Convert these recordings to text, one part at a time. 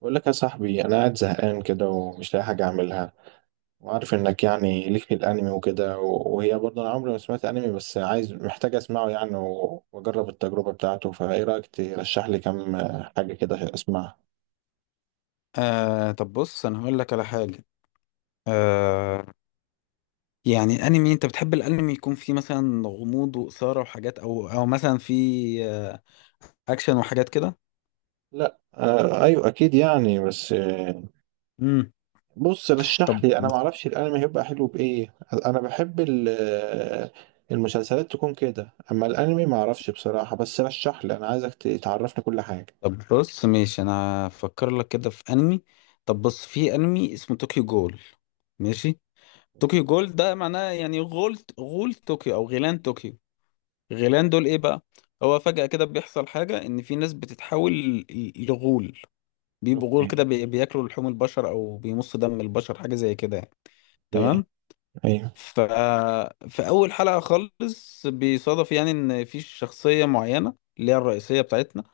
بقول لك يا صاحبي انا قاعد زهقان كده ومش لاقي حاجه اعملها. وعارف انك يعني ليك في الانمي وكده، وهي برضه انا عمري ما سمعت انمي، بس عايز محتاج اسمعه يعني. واجرب التجربه بتاعته، فايه رايك ترشح لي كام حاجه كده اسمعها. آه، طب بص انا هقول لك على حاجه. آه يعني انمي، انت بتحب الانمي يكون فيه مثلا غموض واثاره وحاجات، او مثلا فيه آه اكشن وحاجات كده. لا، آه، ايوه اكيد يعني، بس آه. امم بص طب رشح لي، انا ما اعرفش الانمي هيبقى حلو بايه. انا بحب المسلسلات تكون كده، اما الانمي ما اعرفش بصراحه. بس رشح لي، انا عايزك تعرفني كل حاجه. طب بص، ماشي، انا هفكر لك كده في انمي. طب بص، في انمي اسمه طوكيو جول. ماشي. طوكيو جول ده معناه يعني غول طوكيو او غيلان طوكيو. غيلان دول ايه بقى؟ هو فجأة كده بيحصل حاجة ان في ناس بتتحول لغول، بيبقوا غول كده، اوكي. بياكلوا لحوم البشر او بيمصوا دم البشر، حاجه زي كده يعني. ايه. تمام. ايوه. ف في اول حلقه خالص بيصادف يعني ان في شخصيه معينه، اللي هي الرئيسيه بتاعتنا،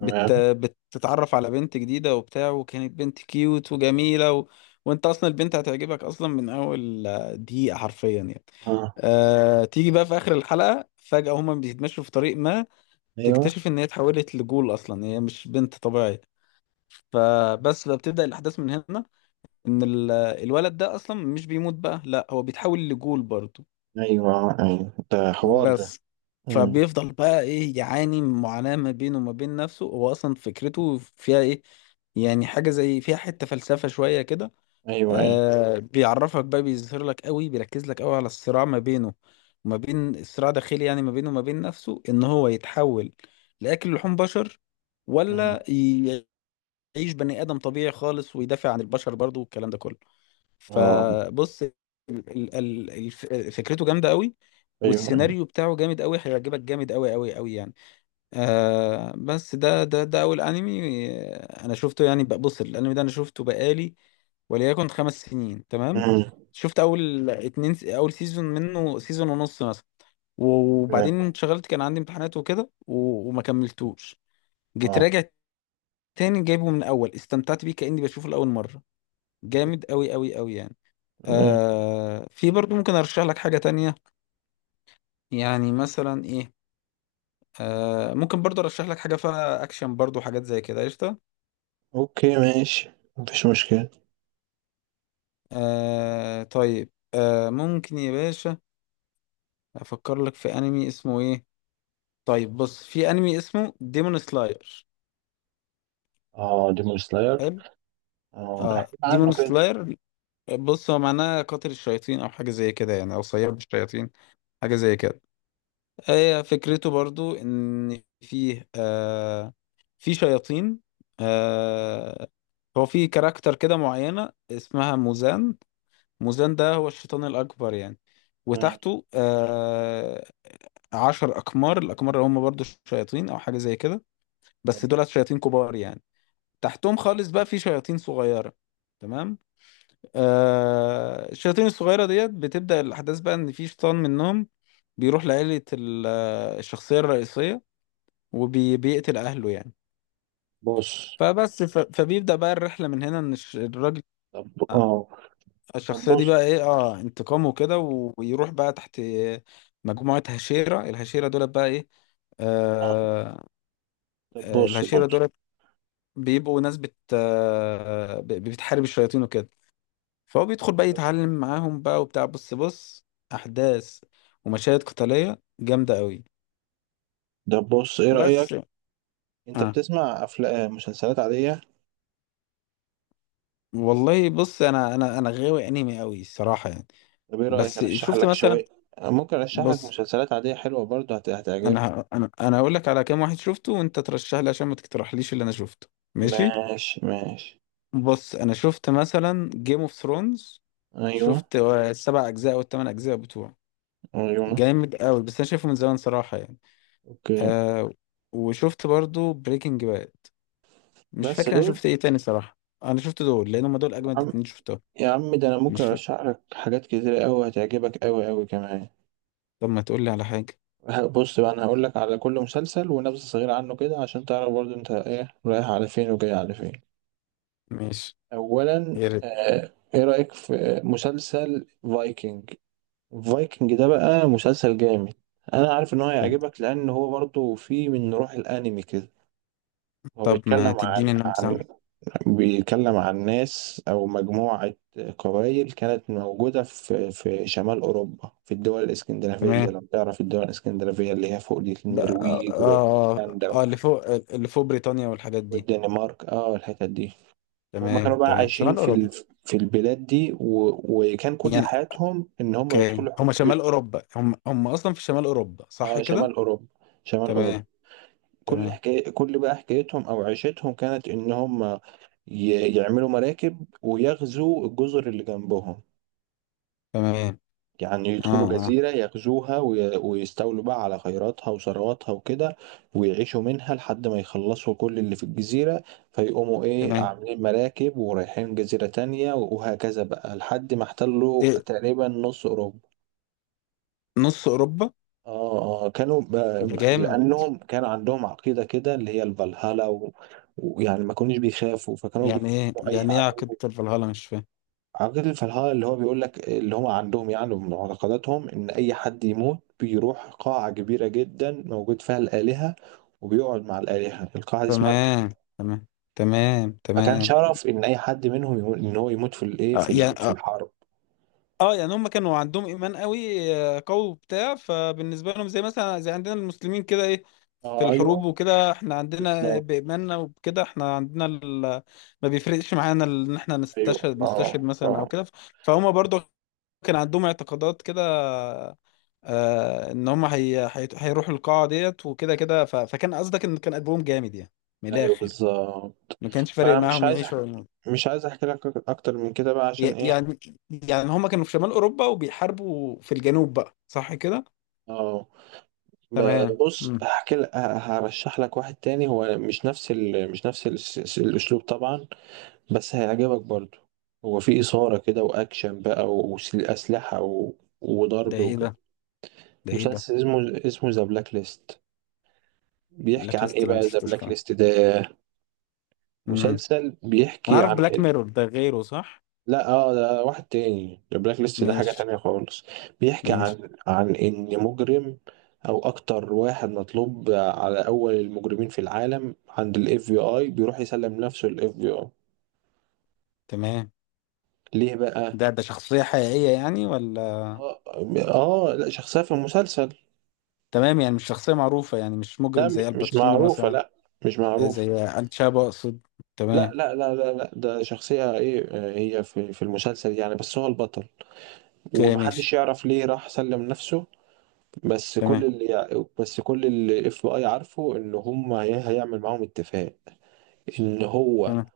تمام. بتتعرف على بنت جديده وبتاع، وكانت بنت كيوت وجميله. وانت اصلا البنت هتعجبك اصلا من اول دقيقه، حرفيا يعني. اه، تيجي بقى في اخر الحلقه فجاه هما بيتمشوا في طريق ما، ايوه، تكتشف ان هي اتحولت لجول، اصلا هي مش بنت طبيعيه. فبس بقى بتبدأ الأحداث من هنا، ان الولد ده اصلا مش بيموت بقى، لا هو بيتحول لجول برضه. ايوه. آه، ايوه، ده حوار ده. بس امم. فبيفضل بقى ايه، يعاني من معاناة ما بينه وما بين نفسه، هو اصلا فكرته فيها ايه يعني. حاجة زي فيها حتة فلسفة شوية كده. ايوه، ايوه. آه، بيعرفك بقى، بيظهر لك قوي، بيركز لك قوي على الصراع ما بينه وما بين الصراع داخلي، يعني ما بينه وما بين نفسه، ان هو يتحول لأكل لحوم بشر، ولا امم. يعيش بني آدم طبيعي خالص، ويدافع عن البشر برضه والكلام ده كله. اه، فبص ال- الف- فكرته جامده قوي، ايوه، ايوه. والسيناريو بتاعه جامد قوي، هيعجبك جامد قوي قوي قوي يعني. آه، بس ده اول انمي انا شفته يعني بص، الانمي ده انا شفته بقالي، وليكن، 5 سنين. تمام. امم. شفت اول اتنين، اول سيزون منه، سيزون ونص مثلا، تمام. وبعدين انشغلت، كان عندي امتحانات وكده، وما كملتوش. جيت اه. راجع تاني جايبه من الاول، استمتعت بيه كأني بشوفه لأول مرة. جامد قوي قوي قوي يعني. تمام. في برضو ممكن ارشح لك حاجة تانية، يعني مثلا ايه. ممكن برضو ارشح لك حاجة فيها اكشن برضو، حاجات زي كده، قشطة. اوكي، ماشي. مفيش مشكلة. طيب ممكن يا باشا افكر لك في انمي اسمه ايه. طيب بص، في انمي اسمه ديمون سلاير. اه، ديمون سلاير. حلو. اه، اه، احكي لي عنه ديمون كده. سلاير. بص، هو معناه قاتل الشياطين او حاجة زي كده يعني، او صياد الشياطين، حاجة زي كده. هي فكرته برضو ان فيه في شياطين. آه هو في كاركتر كده معينة اسمها موزان. موزان ده هو الشيطان الأكبر يعني، امم. وتحته 10 أقمار. الأقمار هم برضو شياطين أو حاجة زي كده، بس ايوه. دولت شياطين كبار يعني. تحتهم خالص بقى في شياطين صغيرة. تمام. آه، الشياطين الصغيرة ديت بتبدأ الأحداث بقى، إن في شيطان منهم بيروح لعيلة الشخصية الرئيسية، وبيقتل اهله يعني. بص. فبس فبيبدأ بقى الرحلة من هنا، ان الراجل طب. اه. طب الشخصية دي بص. بقى ايه، اه، انتقامه كده، ويروح بقى تحت مجموعة هشيرة. الهشيرة دول بقى ايه؟ اه. آه طب بص الهشيرة بص. دول بيبقوا ناس بتحارب الشياطين وكده. فهو بيدخل بقى يتعلم معاهم بقى وبتاع. بص بص، احداث ومشاهد قتالية جامدة قوي. ده بص، ايه رأيك، بس. انت اه، بتسمع افلام مسلسلات عادية؟ والله بص، انا غاوي انمي قوي الصراحة يعني. طب ايه رأيك بس ارشح شفت لك مثلا، شوية؟ ممكن ارشح لك بص، مسلسلات عادية حلوة برضه، هتعجبك. انا انا هقول لك على كام واحد شفته، وانت ترشح لي عشان ما تقترحليش اللي انا شفته. ماشي. ماشي ماشي. بص، انا شفت مثلا جيم اوف ثرونز، ايوه شفت السبع اجزاء او الثمان اجزاء بتوعه، ايوه. جامد قوي بس انا شايفه من زمان صراحه يعني. اوكي، آه وشفت برضو بريكنج باد. مش بس فاكر انا دول؟ شفت ايه تاني صراحه. انا شفت دول لان هم دول يا اجمد عم، اتنين شفتهم. يا عم ده انا ممكن مش فاكر. ارشح لك حاجات كتيرة قوي، هتعجبك قوي قوي كمان. طب ما تقول لي على حاجه، بص بقى، انا هقول لك على كل مسلسل ونبذة صغيرة عنه كده، عشان تعرف برضو انت ايه رايح على فين وجاي على فين. ماشي. اولا، يا ريت. آه، ايه رايك في مسلسل فايكنج؟ فايكنج ده بقى مسلسل جامد. انا عارف ان هو هيعجبك، لان هو برضو فيه من روح الانمي كده. هو طب ما بيتكلم تديني عن، نبذه. بيتكلم عن ناس أو مجموعة قبائل كانت موجودة في شمال أوروبا، في الدول الإسكندنافية. تمام. لو تعرف الدول الإسكندنافية اللي هي فوق دي، ده، اه، النرويج اه، وفنلندا اه، اللي فوق، اللي فوق بريطانيا والحاجات دي. والدنمارك، اه الحتت دي. هما تمام، كانوا بقى تمام، عايشين شمال اوروبا في البلاد دي، و... وكان كل يعني. حياتهم إن هما اوكي، هم شمال اوروبا، هم هم اصلا في شمال اوروبا، صح اه، كده. شمال أوروبا، شمال أوروبا. تمام، كل تمام، حكاية، كل بقى حكايتهم أو عيشتهم، كانت إن هما ي... يعملوا مراكب ويغزوا الجزر اللي جنبهم. تمام. يعني اه، يدخلوا اه. جزيرة يغزوها ويستولوا بقى على خيراتها وثرواتها وكده، ويعيشوا منها لحد ما يخلصوا كل اللي في الجزيرة. فيقوموا ايه، تمام. عاملين مراكب ورايحين جزيرة تانية، وهكذا بقى لحد ما احتلوا ايه، تقريبا نص أوروبا. نص اوروبا؟ اه اه، ده جامد. لأنهم كان عندهم عقيدة كده، اللي هي الفالهالا، و- ويعني ما كانوش بيخافوا، فكانوا يعني ايه، بيهزموا أي يعني ايه عدو. عقيدة الفلهلة، مش فاهم. عقيدة الفلاحة اللي هو بيقول لك، اللي هم عندهم يعني من معتقداتهم، إن أي حد يموت بيروح قاعة كبيرة جدا موجود فيها الآلهة، وبيقعد مع الآلهة. القاعة دي اسمها، تمام، تمام، تمام، فكان تمام. شرف إن أي حد منهم يموت، إن هو يموت في الإيه، آه يعني في آه، الحرب. اه، يعني هم كانوا عندهم ايمان قوي، قوي وبتاع، فبالنسبه لهم زي مثلا زي عندنا المسلمين كده ايه، في اه أيوه، الحروب وكده احنا عندنا بالظبط. بايماننا، وبكده احنا عندنا ما بيفرقش معانا ان احنا أيوه نستشهد أه مثلا او أه. كده. فهم برضو كان عندهم اعتقادات كده، آه، ان هم هيروحوا القاعه ديت وكده كده، فكان قصدك ان كان قلبهم جامد يعني، من أيوه الاخر، بالظبط. ما كانش فارق فأنا مش معاهم عايز أحكي، يعيشوا. مش عايز أحكي لك أكتر من كده بقى، عشان ي- إيه. يعني يعني هما كانوا في شمال أوروبا وبيحاربوا في الجنوب بقى، صح كده؟ أه، تمام. بص مم. هحكي لك، هرشح لك واحد تاني. هو مش نفس الأسلوب طبعا، بس هيعجبك برضو. هو في إثارة كده، وأكشن بقى، وأسلحة، و... ده وضرب ايه وكده. ده؟ ده ايه ده؟ مسلسل اسمه ذا بلاك ليست. بيحكي بلاك عن ليست إيه اللي انا بقى ذا مشفتوش بلاك خالص. ليست ده؟ مم. مسلسل انا بيحكي عارف عن بلاك إيه؟ ميرور ده غيره، صح؟ لا اه، ده واحد تاني، ذا بلاك ليست ده حاجة ماشي. تانية خالص. بيحكي ماشي. عن إن مجرم أو أكتر، واحد مطلوب على أول المجرمين في العالم، عند ال FBI بيروح يسلم نفسه لل FBI. تمام. ليه بقى؟ ده شخصية حقيقية يعني ولا؟ اه، آه، لا شخصية في المسلسل. تمام، يعني مش شخصية معروفة، يعني مش لا، مجرم زي مش الباتشينو معروفة، مثلا. لا، مش معروفة. زي الشابو اقصد. لا تمام. لا لا لا لا، ده شخصية ايه، آه، هي في في المسلسل يعني، بس هو البطل اوكي ومحدش ماشي. يعرف ليه راح سلم نفسه. بس كل تمام، بس كل الاف بي اي عارفه ان هم هيعمل معاهم اتفاق، ان هو تمام،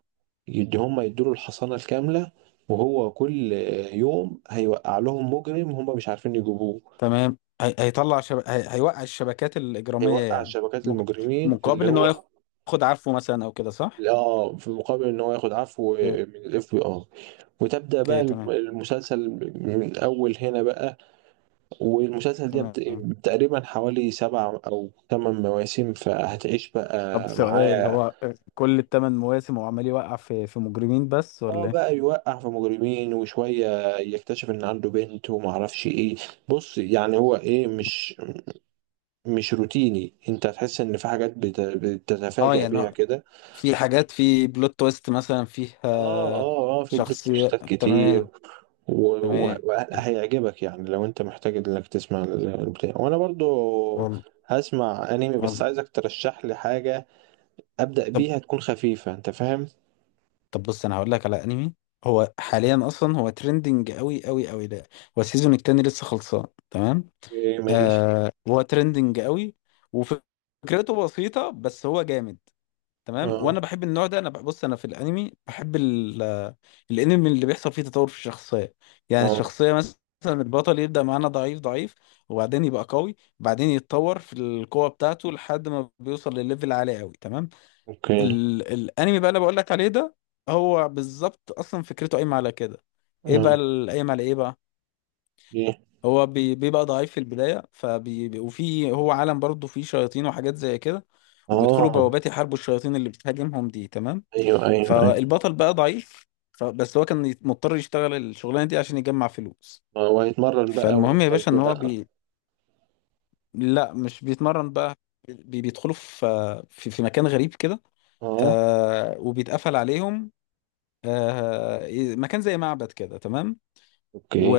يدي هم، يدوا له الحصانة الكاملة، وهو كل يوم هيوقع لهم مجرم هم مش عارفين يجيبوه. تمام. هي... هيطلع شب... هي... هيوقع الشبكات الإجرامية هيوقع يعني. شبكات مق... المجرمين، اللي مقابل إن هو هو ياخد عفو مثلا أو كده، صح؟ اه، في المقابل ان هو ياخد عفو من الاف بي اي. وتبدا بقى أوكي تمام. المسلسل من اول هنا بقى. والمسلسل ده تمام. تقريبا حوالي سبع او ثمان مواسم، فهتعيش طب بقى سؤال، معاه. هو كل الثمان مواسم هو عمال يوقع في في مجرمين بس اه، ولا إيه؟ بقى يوقع في مجرمين، وشويه يكتشف ان عنده بنت وما اعرفش ايه. بص يعني هو ايه، مش مش روتيني، انت هتحس ان في حاجات اه بتتفاجأ يعني، بيها هو كده. في حاجات في بلوت تويست مثلا اه فيها، اه اه، في بلوت شخصية. تويستات كتير. تمام. تمام. وهيعجبك يعني، لو انت محتاج انك تسمع البتاع. وانا برضو والله. هسمع انمي، بس والله. عايزك ترشح لي حاجة ابدأ طب بيها تكون خفيفة، انت فاهم. طب بص، انا هقول لك على انمي، هو حاليا اصلا هو ترندنج قوي قوي قوي ده. هو السيزون التاني لسه خلصان. تمام. اوكي ماشي. آه، هو ترندنج قوي، وفكرته بسيطة بس هو جامد. تمام. اه. وانا بحب النوع ده، انا ببص انا في الانمي بحب الانمي اللي بيحصل فيه تطور في الشخصية، يعني اه. الشخصية مثلا البطل يبدأ معانا ضعيف ضعيف، وبعدين يبقى قوي، بعدين يتطور في القوة بتاعته لحد ما بيوصل لليفل عالي قوي. تمام. اوكي. الانمي بقى اللي بقول لك عليه ده، هو بالظبط اصلا فكرته قايمة على كده. ايه بقى اه. قايم على ايه بقى. ايه. هو بيبقى ضعيف في البداية، وفي هو عالم برضه فيه شياطين وحاجات زي كده، وبيدخلوا اه. بوابات يحاربوا الشياطين اللي بتهاجمهم دي. تمام. ايوه ايوه ايوه. فالبطل بقى ضعيف، فبس هو كان مضطر يشتغل الشغلانة دي عشان يجمع فلوس. اه، وهيتمرن بقى فالمهم يا ويفضل باشا ان هو كده. لا، مش بيتمرن بقى، بيدخلوا في في مكان غريب كده، اه. وبيتقفل عليهم. آه مكان زي معبد كده. تمام. اوكي. و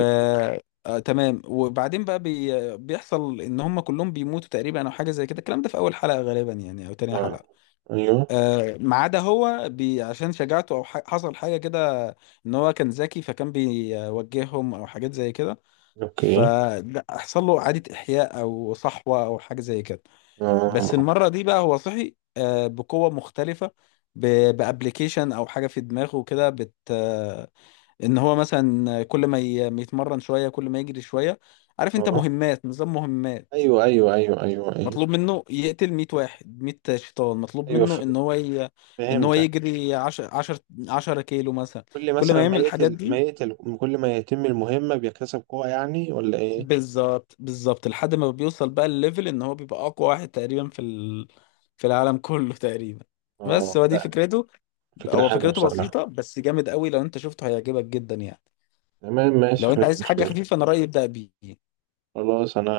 تمام، وبعدين بقى بيحصل ان هم كلهم بيموتوا تقريبا او حاجه زي كده، الكلام ده في اول حلقه غالبا يعني او تاني اه. حلقه. ايوه. ما عدا هو عشان شجاعته، او حصل حاجه كده، ان هو كان ذكي فكان بيوجههم او حاجات زي كده، اوكي. فحصل له اعاده احياء او صحوه او حاجه زي كده. بس اه. المره دي بقى هو صحي بقوه مختلفه. ب... بابلكيشن او حاجه في دماغه كده بت، ان هو مثلا كل ما يتمرن شويه، كل ما يجري شويه. عارف انت، اه. مهمات، نظام مهمات. ايوه ايوه ايوه ايوه ايوه مطلوب منه يقتل 100 واحد، 100 شيطان. مطلوب ايوه. منه ان هو ان هو فهمتك. يجري 10 10 10 كيلو مثلا. كل كل مثلا ما ما يعمل الحاجات يقتل ما دي، يقتل كل ما يتم المهمة بيكتسب قوة يعني، ولا ايه؟ بالظبط بالظبط، لحد ما بيوصل بقى الليفل ان هو بيبقى اقوى واحد تقريبا في في العالم كله تقريبا. بس اه، هو دي لا، فكرته. فكرة هو حلوة فكرته بصراحة. بسيطه بس جامد قوي، لو انت شفته هيعجبك جدا يعني. تمام ماشي، لو انت مفيش عايز حاجه مشكلة. خفيفه، انا رايي ابدا بيه. خلاص انا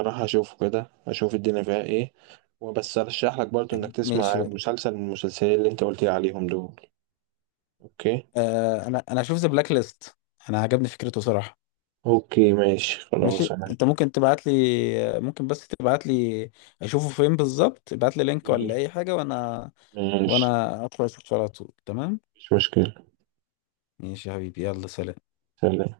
هروح اشوفه كده، اشوف الدنيا فيها ايه. وبس ارشح لك برضو انك تسمع ماشي. مسلسل من المسلسلين اللي انت قلت لي عليهم دول. اوكي. آه، انا هشوف ذا بلاك ليست، انا عجبني فكرته صراحه. اوكي ماشي، خلاص ماشي، انا. انت ممكن تبعت لي، ممكن بس تبعت لي اشوفه فين بالظبط، ابعت لي لينك إيه؟ ولا اي حاجه، وانا ماشي. وانا ادخل اشوف على طول. تمام. مفيش مشكلة. ماشي يا حبيبي، يلا سلام. سلام.